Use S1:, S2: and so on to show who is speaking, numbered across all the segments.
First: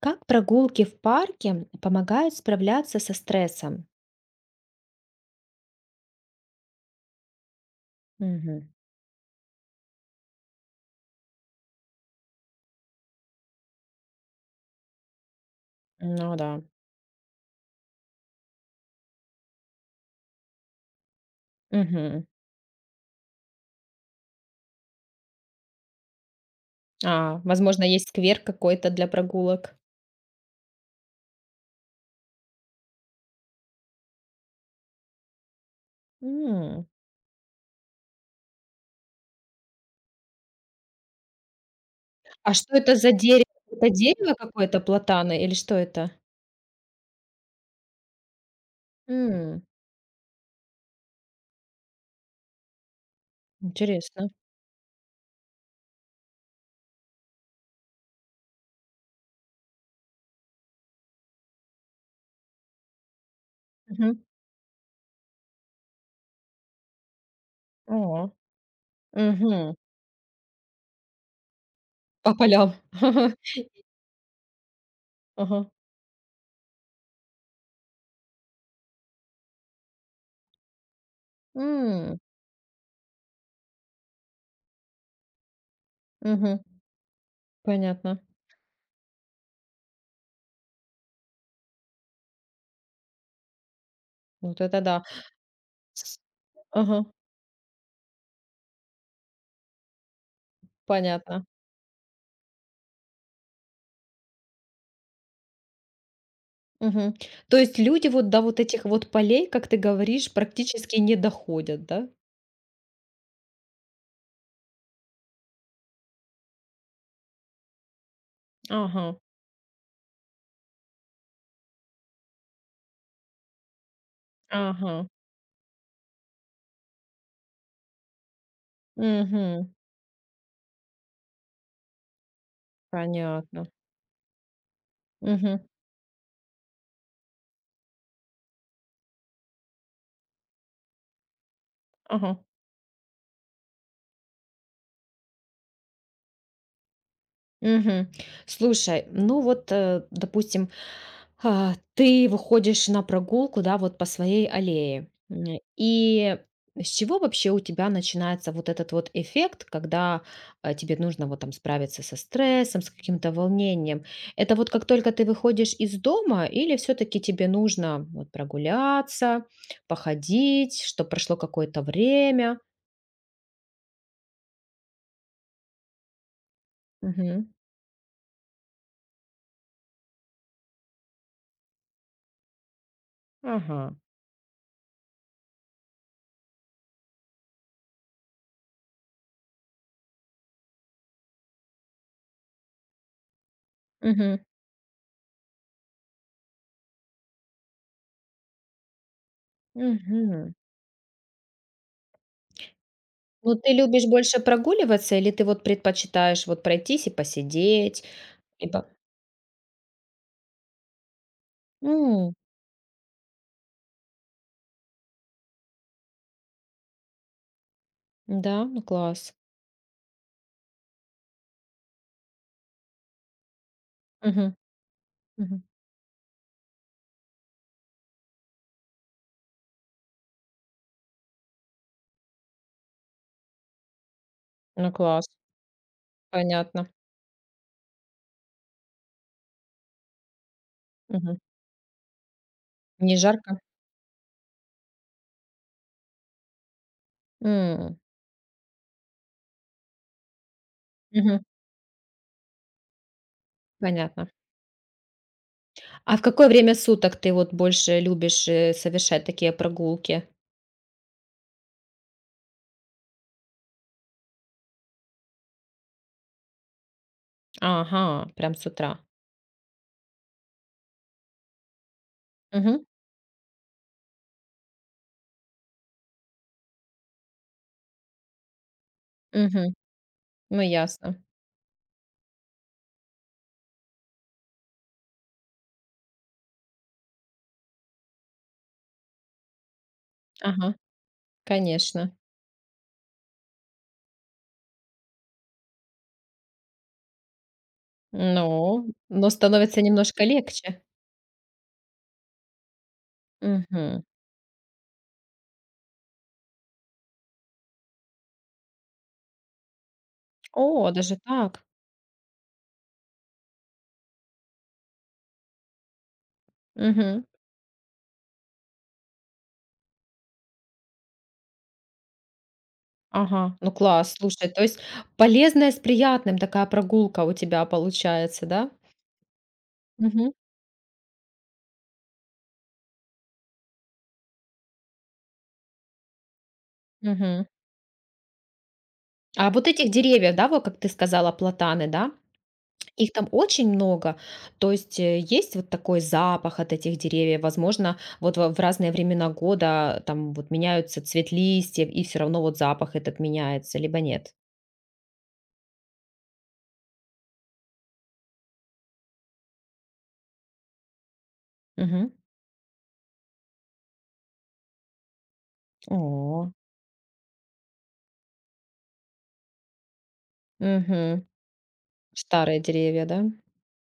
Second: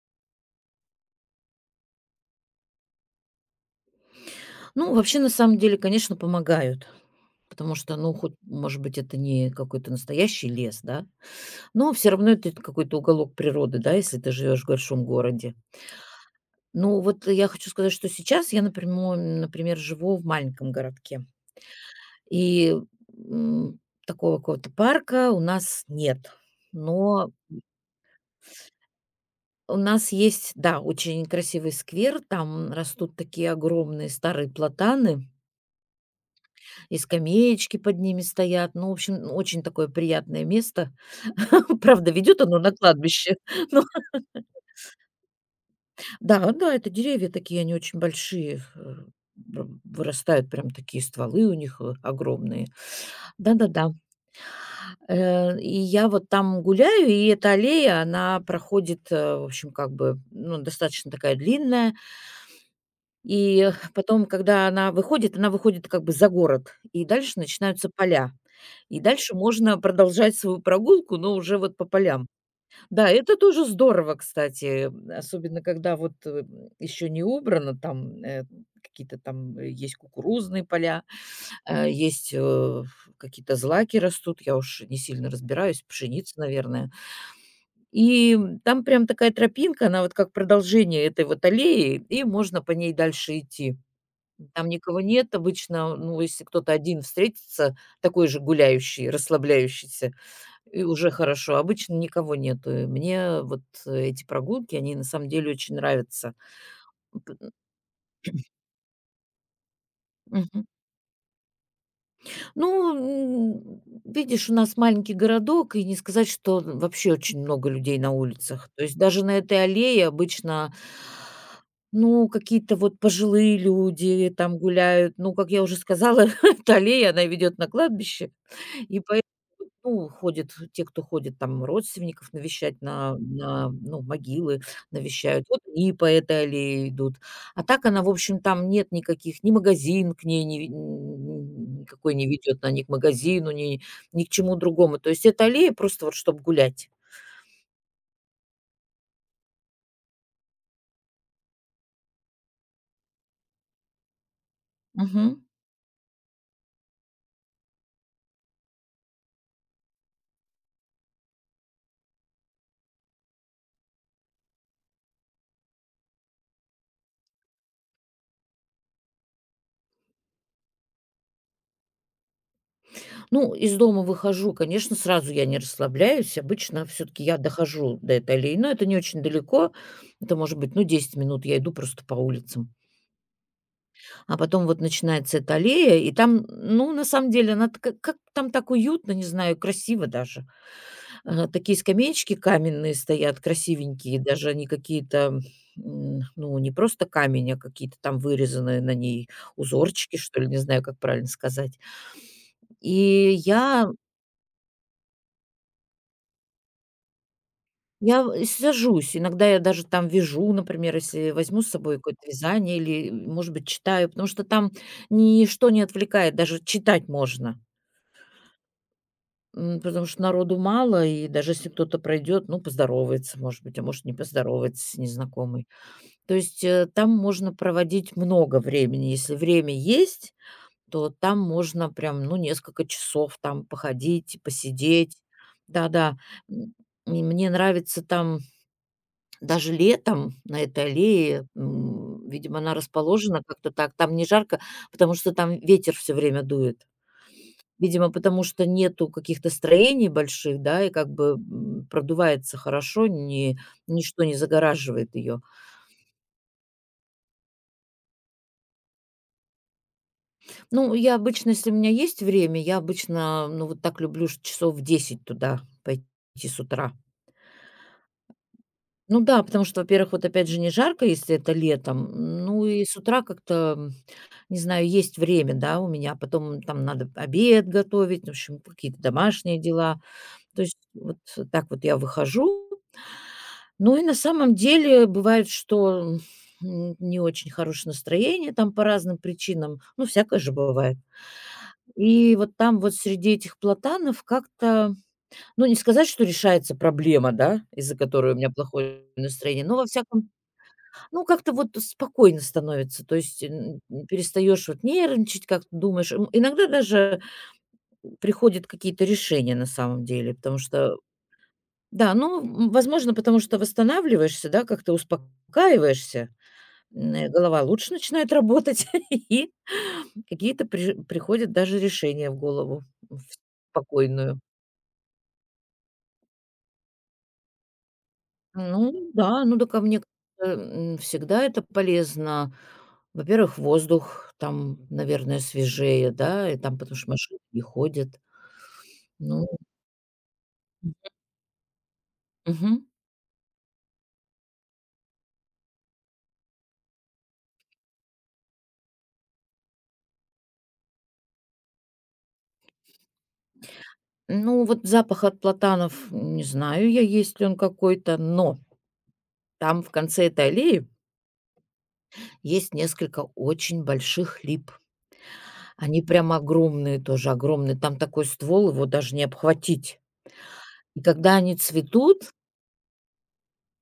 S1: Как прогулки в парке помогают справляться со стрессом?
S2: Ну, вообще, на самом деле, конечно, помогают. Потому что, ну, хоть,
S1: Мгм.
S2: может быть, это не какой-то настоящий лес, да, но все равно это какой-то уголок природы, да, если ты живешь в большом городе.
S1: Ну да.
S2: Ну, вот я хочу сказать, что сейчас я, например, живу в маленьком городке.
S1: Мгм.
S2: И м, такого какого-то парка у нас нет. Но
S1: А, возможно, есть сквер какой-то для
S2: у
S1: прогулок.
S2: нас есть, да, очень красивый сквер, там растут такие огромные старые платаны.
S1: М.
S2: И скамеечки под ними стоят. Ну, в общем, ну, очень такое приятное место. Правда, ведет
S1: А
S2: оно на
S1: что это за
S2: кладбище.
S1: дерево?
S2: Ну
S1: Это дерево какое-то, платаны или что это?
S2: да, да, это деревья такие, они очень большие,
S1: М,
S2: б вырастают прям такие стволы у них, огромные. Да-да-да.
S1: интересно.
S2: И я вот там гуляю, и эта аллея, она проходит, в общем, как бы, ну, достаточно такая длинная. И
S1: Мгм.
S2: потом, когда она выходит как бы за город, и дальше начинаются
S1: О,
S2: поля. И дальше
S1: мгм.
S2: можно продолжать свою прогулку, но уже вот по полям.
S1: По полям.
S2: Да, это тоже здорово, кстати, особенно
S1: Ага.
S2: когда вот еще не убрано, там какие-то там есть кукурузные поля, а
S1: М,
S2: есть какие-то злаки растут, я уж не сильно разбираюсь, пшеница,
S1: мгм.
S2: наверное.
S1: Понятно.
S2: И там прям такая тропинка, она вот как продолжение этой вот аллеи, и можно по ней дальше идти.
S1: Вот
S2: Там
S1: это
S2: никого
S1: да.
S2: нет обычно.
S1: С-
S2: Ну, если кто-то один
S1: Ага,
S2: встретится, такой же гуляющий, расслабляющийся, и уже
S1: понятно.
S2: хорошо. Обычно никого нету. И мне вот эти прогулки, они на самом деле очень нравятся.
S1: Мгм.
S2: П
S1: То есть люди вот до вот этих вот полей, как ты говоришь,
S2: Мгм.
S1: практически не доходят, да?
S2: Ну, видишь, у нас маленький городок, и не сказать, что вообще очень много людей на улицах. То есть
S1: Ага,
S2: даже на этой аллее обычно, ну, какие-то вот пожилые люди там
S1: ага.
S2: гуляют. Ну, как я уже сказала, эта аллея, она ведет на кладбище. И поэтому,
S1: Мгм.
S2: ну, ходят те, кто ходит там родственников навещать на,
S1: Понятно.
S2: на ну, могилы, навещают.
S1: Мгм.
S2: Вот и по этой аллее идут. А так она, в общем, там нет никаких, ни магазин к ней не ве н никакой не
S1: Ага.
S2: ведет, на них магазину, ни к чему другому. То есть это аллея просто вот чтобы гулять.
S1: Мгм. Слушай, ну вот, допустим, ты выходишь на прогулку, да, вот по своей аллее.
S2: Мгм.
S1: И с чего вообще у тебя начинается вот этот вот эффект, когда тебе нужно вот там справиться со стрессом, с каким-то волнением? Это вот как только ты выходишь из дома или все-таки тебе нужно вот прогуляться, походить, чтобы прошло какое-то время?
S2: Ну, из дома выхожу, конечно, сразу я не расслабляюсь. Обычно все таки я
S1: Мгм.
S2: дохожу до этой аллеи, но это не очень далеко. Это может быть, ну, 10 минут я иду просто по улицам.
S1: Ага.
S2: А потом вот начинается эта аллея, и там, ну, на самом деле, она так как там так уютно, не знаю, красиво даже. Такие скамеечки каменные стоят, красивенькие,
S1: Мгм.
S2: даже они какие-то, ну, не просто камень, а какие-то там вырезанные на ней узорчики, что ли,
S1: Мгм.
S2: не знаю, как правильно сказать. И
S1: Ну, ты
S2: я
S1: любишь больше прогуливаться или ты вот предпочитаешь вот пройтись и посидеть?
S2: я в
S1: Либо. По
S2: сажусь, иногда я даже там вяжу, например, если возьму с собой какое-то
S1: М,
S2: вязание или, может быть, читаю, потому что там ничто не отвлекает, даже читать можно.
S1: да, ну класс.
S2: Потому что народу мало, и даже если кто-то пройдет, ну, поздоровается, может быть, а может, не
S1: Мгм,
S2: поздоровается с
S1: мгм.
S2: незнакомой. То есть, там можно проводить много времени. Если время есть, то там можно прям, ну, несколько часов там походить,
S1: Ну
S2: посидеть.
S1: класс,
S2: Да-да. М,
S1: понятно.
S2: и мне нравится там даже летом на этой
S1: Мгм.
S2: аллее, видимо, она
S1: Не
S2: расположена
S1: жарко?
S2: как-то так. Там не жарко, потому что там ветер все время дует.
S1: М,
S2: Видимо, потому что нету каких-то строений больших, да, и как бы,
S1: мгм,
S2: продувается хорошо, не, ничто
S1: понятно.
S2: не загораживает ее.
S1: А в какое время суток ты вот больше любишь, совершать такие прогулки?
S2: Ну, я обычно, если у меня есть время, я обычно, ну, вот так люблю часов в 10 туда пойти с утра.
S1: Ага, прям с утра.
S2: Ну да, потому что, во-первых, вот опять же не жарко, если это летом. Ну и
S1: Мгм,
S2: с утра как-то, не знаю, есть время, да, у меня. Потом там надо обед готовить, в общем, какие-то домашние
S1: мгм.
S2: дела.
S1: Ну
S2: То есть
S1: ясно.
S2: вот так вот я выхожу. Ну и на самом деле бывает, что не очень хорошее настроение там по разным причинам. Ну, всякое же
S1: Ага,
S2: бывает.
S1: конечно.
S2: И вот там вот среди этих платанов как-то, ну, не сказать, что решается проблема, да, из-за которой у меня
S1: Ну,
S2: плохое
S1: но
S2: настроение, но
S1: становится
S2: во
S1: немножко
S2: всяком,
S1: легче.
S2: ну, как-то вот спокойно становится. То есть
S1: Мгм.
S2: перестаешь вот нервничать, как думаешь. Иногда даже приходят какие-то решения на самом деле, потому
S1: О,
S2: что,
S1: даже так.
S2: да, ну, возможно, потому что восстанавливаешься, да, как-то успокаиваешься,
S1: Мгм.
S2: голова лучше начинает работать, и какие-то приходят даже решения в голову в
S1: Ага, ну класс,
S2: спокойную.
S1: слушай, то есть полезная с приятным такая прогулка у тебя получается, да?
S2: Ну да, ну да, ко мне
S1: Мгм,
S2: кажется, всегда это полезно. Во-первых, воздух там, наверное, свежее, да, и там, потому что машины
S1: мгм.
S2: не ходят. Ну,
S1: А вот этих деревьев, да, вот как ты сказала, платаны, да,
S2: мгм.
S1: их там очень много. То есть есть вот такой запах от этих деревьев. Возможно, вот в разные времена года там вот меняются цвет листьев, и все равно вот запах этот меняется, либо нет.
S2: Ну, вот запах от платанов, не знаю я, есть ли он какой-то, но там в конце этой аллеи
S1: Мгм.
S2: есть несколько очень больших лип. Они прям
S1: О,
S2: огромные тоже, огромные. Там такой ствол, его даже не обхватить. И
S1: мгм.
S2: когда они цветут,
S1: Старые деревья, да?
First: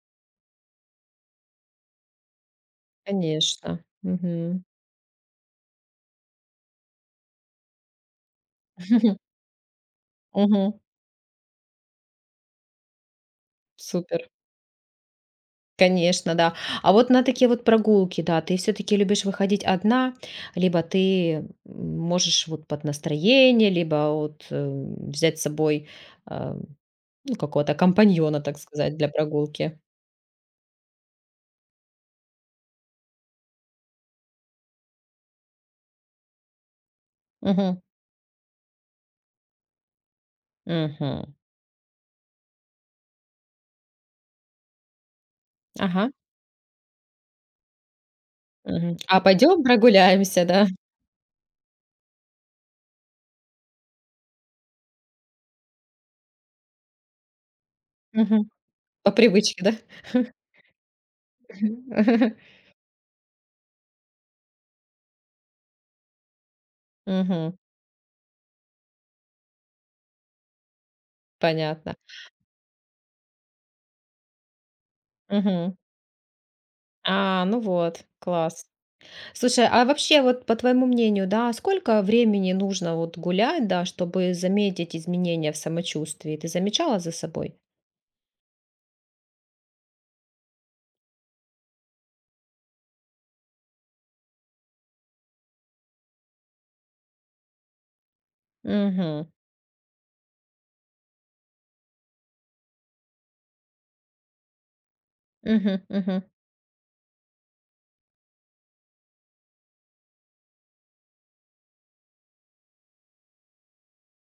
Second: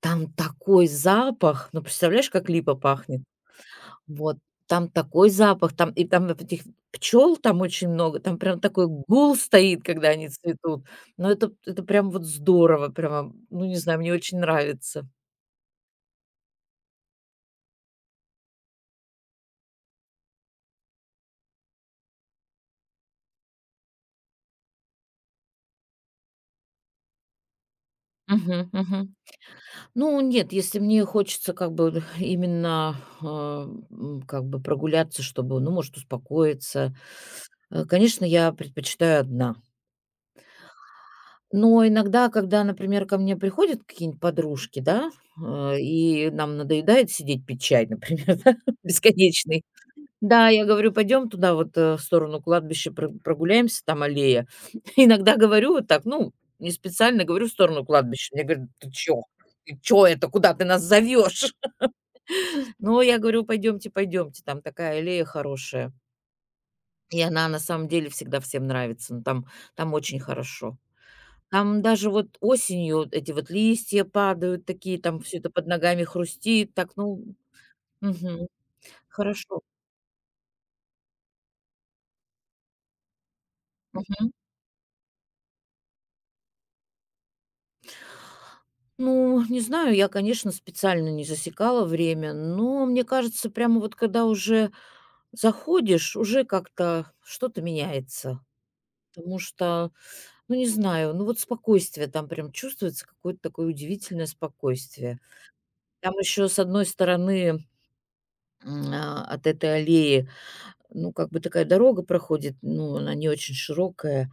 S2: там такой запах. Ну, представляешь, как липа пахнет?
S1: Конечно.
S2: Вот.
S1: Мгм.
S2: Там такой запах, там и там вот этих пчел там очень много, там прям такой гул стоит, когда они
S1: Мгм.
S2: цветут. Но это прям вот здорово, прямо, ну, не знаю, мне
S1: Супер.
S2: очень нравится.
S1: Конечно, да. А вот на такие вот прогулки, да, ты все-таки любишь выходить одна, либо ты можешь вот под настроение, либо вот взять с собой а, ну, какого-то компаньона, так
S2: Мгм,
S1: сказать, для
S2: мгм.
S1: прогулки.
S2: Ну нет, если мне хочется как бы именно, а, как бы прогуляться, чтобы, ну, может, успокоиться,
S1: Мгм.
S2: конечно, я предпочитаю одна.
S1: Мгм.
S2: Но иногда, когда, например, ко мне приходят какие-нибудь подружки, да,
S1: Ага.
S2: и нам надоедает сидеть пить чай, например, да,
S1: Мгм. А
S2: бесконечно.
S1: пойдем прогуляемся,
S2: Да, я
S1: да?
S2: говорю: "Пойдем туда вот, в сторону кладбища прогуляемся, там аллея". Иногда говорю вот так, ну, не специально говорю в сторону кладбища. Мне
S1: Мгм.
S2: говорят: "Ты
S1: По
S2: чё?
S1: привычке, да?
S2: Ты чё это? Куда ты нас зовёшь?" Но я говорю: "Пойдемте, пойдемте, там такая аллея хорошая". И она
S1: Мгм.
S2: на самом деле всегда всем нравится, ну, там очень хорошо. Там
S1: Понятно.
S2: даже вот осенью вот эти вот листья падают такие, там все это под
S1: Мгм.
S2: ногами хрустит, так, ну,
S1: А, ну вот,
S2: мгм,
S1: класс.
S2: хорошо.
S1: Слушай, а вообще вот по твоему мнению, да, сколько времени нужно вот гулять, да,
S2: Мгм.
S1: чтобы заметить изменения в самочувствии? Ты замечала за собой?
S2: Ну, не знаю, я, конечно, специально не засекала время, но мне кажется, прямо вот когда уже заходишь, уже как-то что-то меняется.
S1: Угу,
S2: Потому что, ну, не знаю, ну вот спокойствие там прям чувствуется, какое-то такое удивительное спокойствие.
S1: угу,
S2: Там
S1: угу.
S2: еще с одной стороны от этой аллеи, ну, как бы такая дорога проходит, ну, она не очень широкая,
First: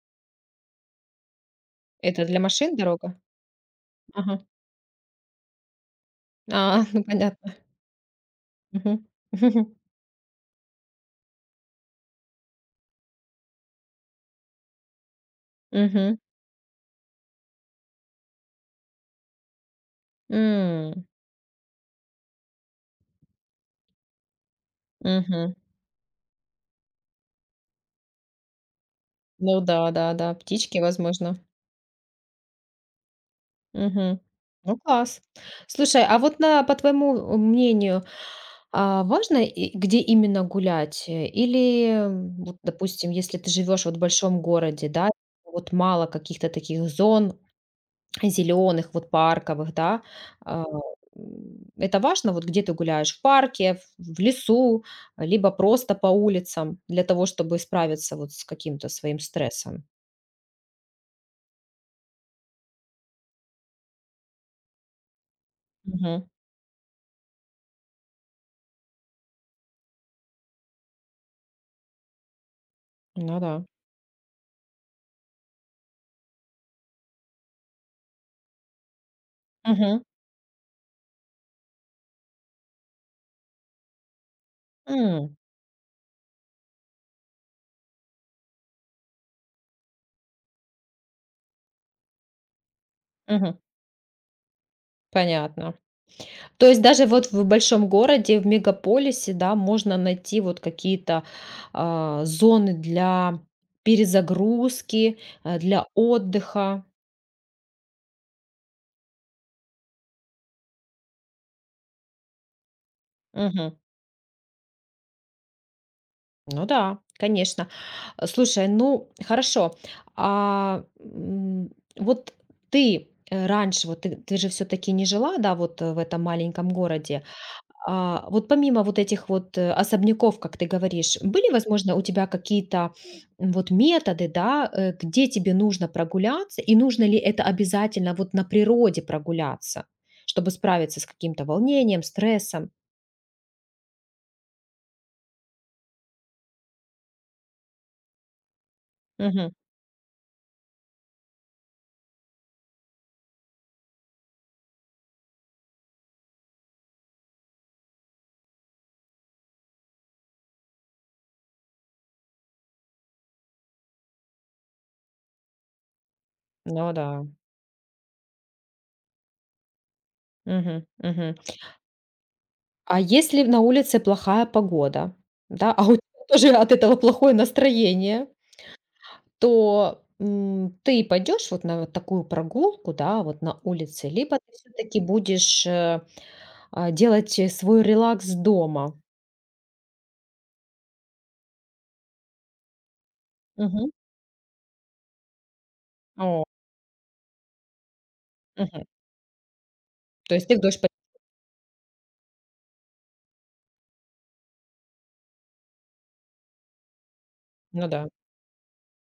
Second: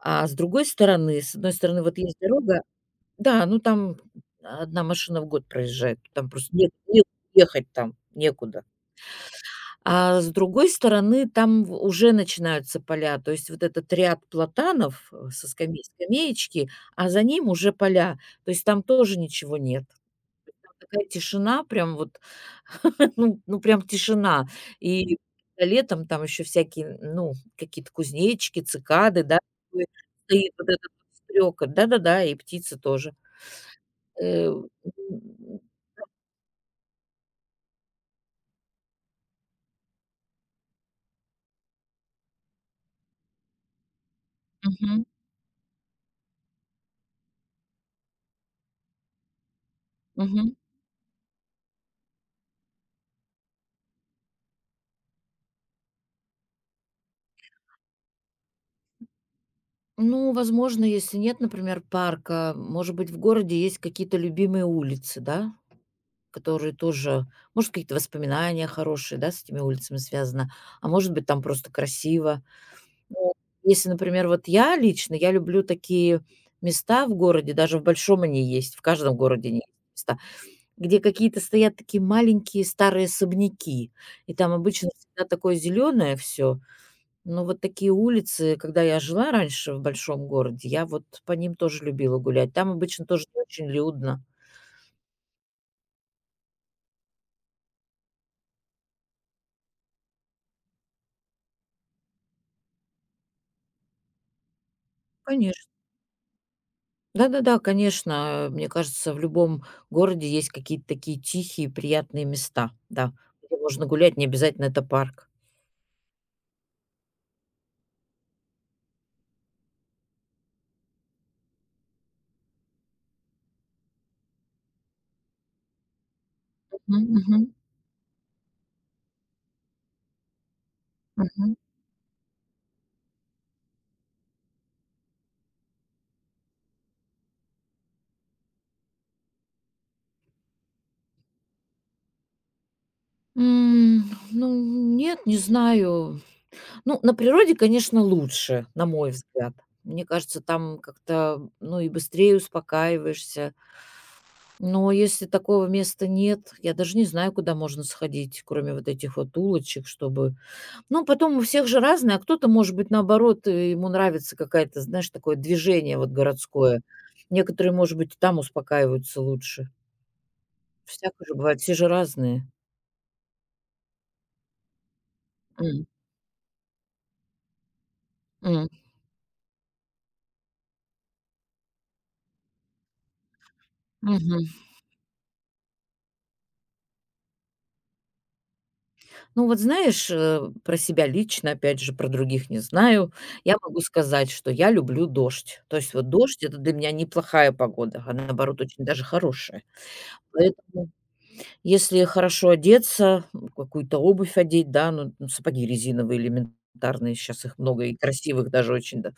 S2: а с другой стороны, с одной стороны вот есть
S1: Это для
S2: дорога.
S1: машин дорога?
S2: Да, ну там
S1: Ага.
S2: одна машина в год проезжает, там просто нет
S1: А, ну
S2: нет
S1: понятно.
S2: ехать там, некуда.
S1: Мгм.
S2: А с другой стороны, там в уже начинаются поля, то есть вот этот ряд платанов, со скамей
S1: Мгм.
S2: скамеечки, а за ним уже поля, то есть там тоже ничего нет.
S1: М.
S2: Такая тишина, прям вот, ну прям тишина. И
S1: Мгм.
S2: летом там еще всякие, ну, какие-то кузнечики, цикады, да,
S1: Ну
S2: такой
S1: да, да, да,
S2: стоит вот
S1: птички,
S2: этот вот
S1: возможно.
S2: стрекот. Да-да-да, и птицы тоже.
S1: Мгм.
S2: Э,
S1: Ну класс.
S2: м,
S1: Слушай, а вот по твоему мнению, а важно, и где именно гулять? Или, вот, допустим, если ты живешь вот в большом городе,
S2: Мгм,
S1: да, вот мало каких-то таких зон зеленых, вот парковых, да.
S2: мгм.
S1: А, это важно, вот где ты гуляешь: в парке, в лесу, либо просто по улицам для того, чтобы справиться вот с каким-то своим стрессом.
S2: Ну, возможно, если нет, например, парка, может быть, в городе есть какие-то любимые улицы, да,
S1: Мгм.
S2: которые тоже, может, какие-то воспоминания хорошие, да, с этими улицами связано, а может быть, там просто красиво. Но
S1: Ну да.
S2: если, например, вот я лично, я люблю такие места в городе, даже в большом они есть, в каждом городе они есть
S1: Мгм.
S2: места, где какие-то стоят такие маленькие старые особняки, и там обычно всегда
S1: М.
S2: такое зеленое все. Но вот такие улицы, когда я жила раньше в большом городе, я вот по ним тоже любила гулять. Там обычно тоже не
S1: Мгм.
S2: очень людно.
S1: Понятно. То есть даже вот в большом городе, в мегаполисе, да, можно найти вот какие-то зоны для перезагрузки,
S2: Конечно.
S1: для отдыха.
S2: Да-да-да, конечно. Мне кажется, в любом городе есть какие-то такие тихие, приятные места, да, где
S1: Мгм.
S2: можно гулять, не обязательно это парк.
S1: Ну да, конечно. Слушай, ну хорошо. А, вот ты раньше, вот ты же все-таки не жила, да, вот в этом маленьком городе.
S2: Мгм,
S1: А, вот помимо вот этих вот, особняков, как ты говоришь, были,
S2: мгм.
S1: возможно, у тебя какие-то, вот методы, да, где тебе нужно прогуляться, и нужно ли это обязательно вот на природе прогуляться, чтобы справиться с каким-то волнением, стрессом?
S2: М, Ну, нет, не знаю. Ну, на природе, конечно, лучше, на мой взгляд.
S1: Мгм.
S2: Мне кажется, там как-то, ну, и быстрее успокаиваешься. Но если такого места нет, я даже не знаю, куда можно сходить, кроме вот этих вот улочек, чтобы. Ну, потом у всех же разное, а кто-то, может быть, наоборот, ему нравится какая-то, знаешь, такое движение вот городское.
S1: Ну да.
S2: Некоторые, может быть, и там успокаиваются лучше.
S1: Мгм,
S2: Всякое же
S1: мгм.
S2: бывает, все же разные.
S1: А если на улице плохая погода, да, а
S2: М,
S1: у тебя тоже от этого плохое настроение?
S2: м,
S1: То, ты пойдешь вот на вот такую прогулку, да, вот на улице, либо
S2: мгм.
S1: ты всё-таки будешь, делать, свой релакс дома.
S2: Ну, вот знаешь, про себя лично, опять же, про других не знаю, я могу
S1: Мгм.
S2: сказать, что я люблю дождь. То есть вот дождь-
S1: О,
S2: это для меня неплохая погода, а наоборот
S1: мгм.
S2: очень даже хорошая.
S1: То есть ты в дождь
S2: Поэтому,
S1: пой
S2: если хорошо одеться, какую-то обувь одеть, да, ну, ну, сапоги резиновые элементарные, сейчас их много
S1: ну
S2: и
S1: да.
S2: красивых даже очень, да,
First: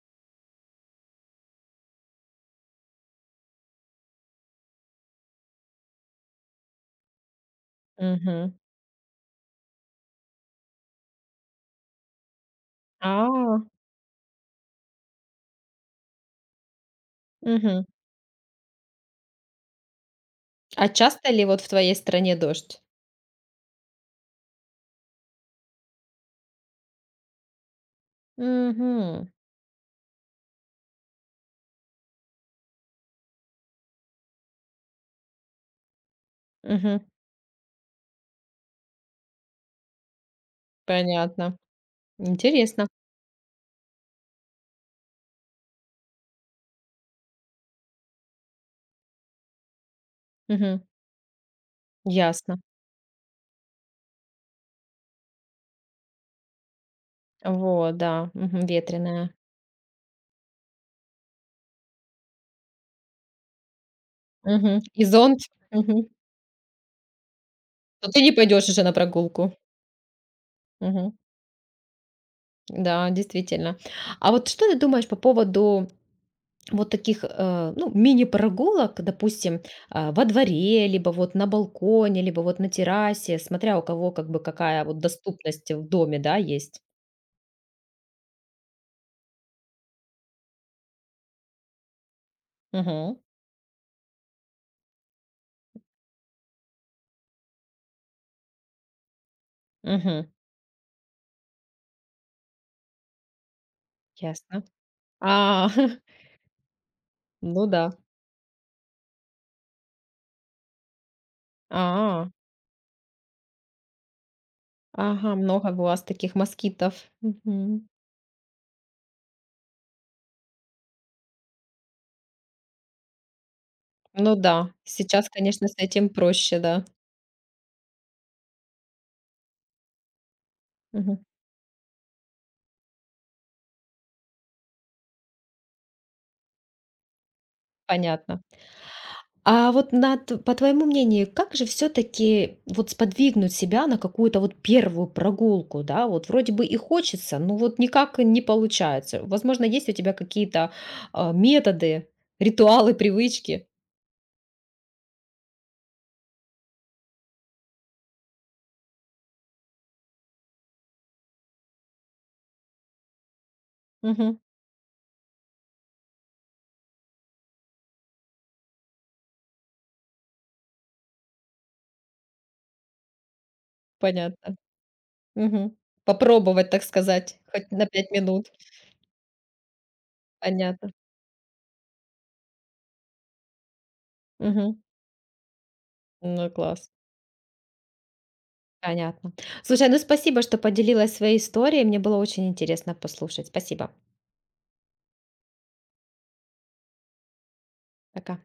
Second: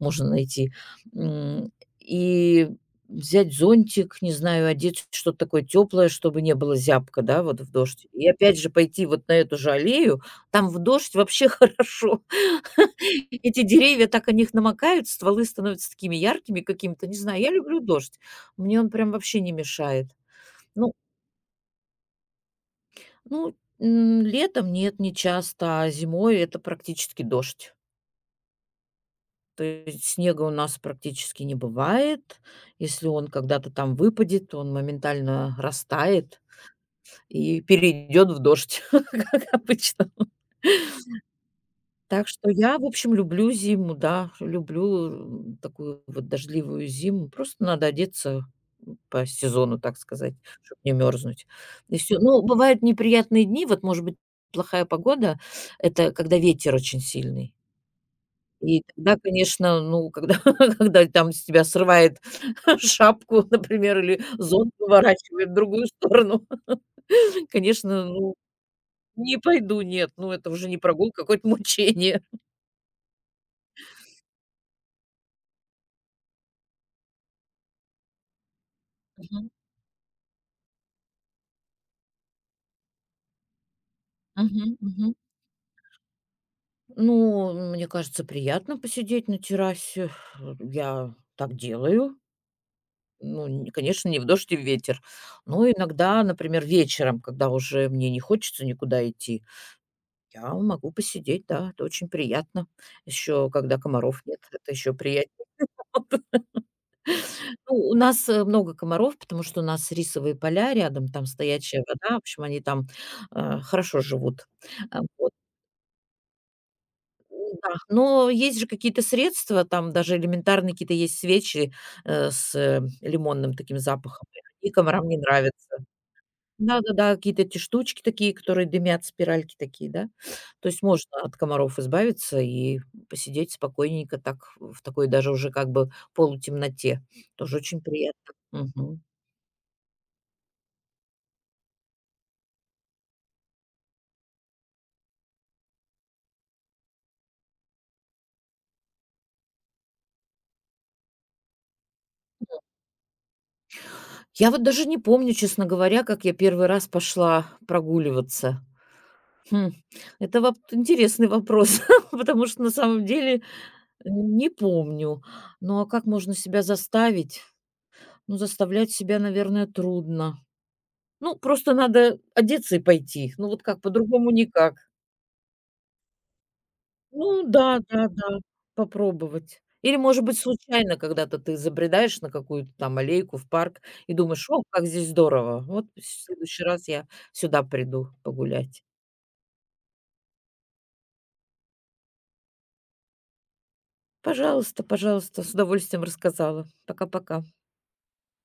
S2: можно найти. М, и взять зонтик, не знаю, одеть что-то такое теплое, чтобы не было зябко, да, вот в дождь. И
S1: Мгм.
S2: опять же пойти вот на эту же аллею, там в дождь вообще хорошо. Эти
S1: А,
S2: деревья так о них намокают, стволы становятся такими яркими какими-то, не знаю, я люблю
S1: мгм.
S2: дождь, мне он прям вообще не мешает.
S1: А
S2: Ну,
S1: часто ли вот в твоей стране дождь?
S2: ну, летом нет, не часто, а зимой это практически дождь.
S1: Мгм.
S2: То есть снега у нас практически не бывает. Если он когда-то там выпадет, он моментально растает
S1: Мгм.
S2: и перейдет в дождь, как обычно.
S1: Понятно.
S2: Так что я, в
S1: Интересно.
S2: общем, люблю зиму, да, люблю, такую вот дождливую зиму. Просто надо одеться, по сезону, так сказать, чтобы
S1: Мгм.
S2: не мерзнуть. И все. Ну,
S1: Ясно.
S2: бывают неприятные дни, вот, может быть, плохая погода- это когда ветер очень сильный.
S1: Вот, да. Мгм.
S2: И тогда,
S1: Ветреная.
S2: конечно, ну, когда когда там с тебя срывает шапку, например, или зонт
S1: Мгм. И зонт?
S2: выворачивает в другую
S1: Мгм.
S2: сторону, конечно,
S1: То ты не
S2: ну,
S1: пойдешь уже на
S2: не
S1: прогулку.
S2: пойду, нет, ну, это уже не
S1: Мгм.
S2: прогулка, а какое-то мучение.
S1: Да, действительно. А вот что ты думаешь по поводу вот таких, ну, мини-прогулок,
S2: Мгм.
S1: допустим, во дворе, либо вот на балконе, либо вот на террасе, смотря у кого как бы
S2: Мгм.
S1: какая вот
S2: Мгм.
S1: доступность в доме, да, есть?
S2: Ну, мне кажется, приятно посидеть на террасе. Я так делаю.
S1: Угу.
S2: Ну, конечно, не в дождь и в ветер. Но иногда, например, вечером, когда уже мне не хочется никуда идти,
S1: Угу.
S2: я могу посидеть, да, это очень приятно. Еще когда комаров нет,
S1: Ясно.
S2: это еще
S1: А,
S2: приятнее.
S1: ну
S2: Ну,
S1: да.
S2: у нас много комаров, потому что у нас рисовые поля рядом, там стоячая вода, в
S1: А,
S2: общем, они там хорошо живут. А, вот.
S1: ага, много у вас таких москитов.
S2: Да,
S1: Мгм.
S2: но есть же какие-то средства, там даже элементарные какие-то есть свечи, с, лимонным таким запахом,
S1: Ну
S2: и
S1: да,
S2: комарам не
S1: сейчас,
S2: нравится.
S1: конечно, с этим проще, да.
S2: Да-да-да, какие-то эти штучки такие, которые дымят, спиральки такие, да. То есть можно
S1: Мгм.
S2: от комаров избавиться и посидеть спокойненько так, в такой даже уже как бы полутемноте. Тоже очень приятно.
S1: Понятно.
S2: Мгм.
S1: А вот на т по твоему мнению, как же все таки вот сподвигнуть себя на какую-то вот первую прогулку, да? Вот вроде бы и хочется, но вот никак не получается. Возможно, есть у тебя какие-то, методы, ритуалы, привычки?
S2: Я вот даже не помню, честно говоря, как я первый раз пошла прогуливаться. Хм, это воп интересный вопрос, потому что на самом деле.
S1: Мгм.
S2: Не помню. Ну, а как можно себя заставить? Ну, заставлять себя, наверное, трудно. Ну, просто надо одеться и пойти. Ну, вот как, по-другому
S1: Понятно.
S2: никак.
S1: Мгм. Попробовать, так сказать,
S2: Ну
S1: хоть
S2: да,
S1: на
S2: да,
S1: 5
S2: да,
S1: минут.
S2: попробовать. Или, может быть,
S1: Понятно.
S2: случайно когда-то ты забредаешь на какую-то там аллейку в парк и думаешь: "О,
S1: Мгм.
S2: как здесь здорово! Вот в
S1: Ну,
S2: следующий раз
S1: класс.
S2: я сюда приду погулять".
S1: Понятно. Слушай, ну спасибо, что поделилась своей историей. Мне было очень интересно послушать. Спасибо.
S2: Пожалуйста, пожалуйста, с удовольствием рассказала. Пока-пока.
S1: Пока.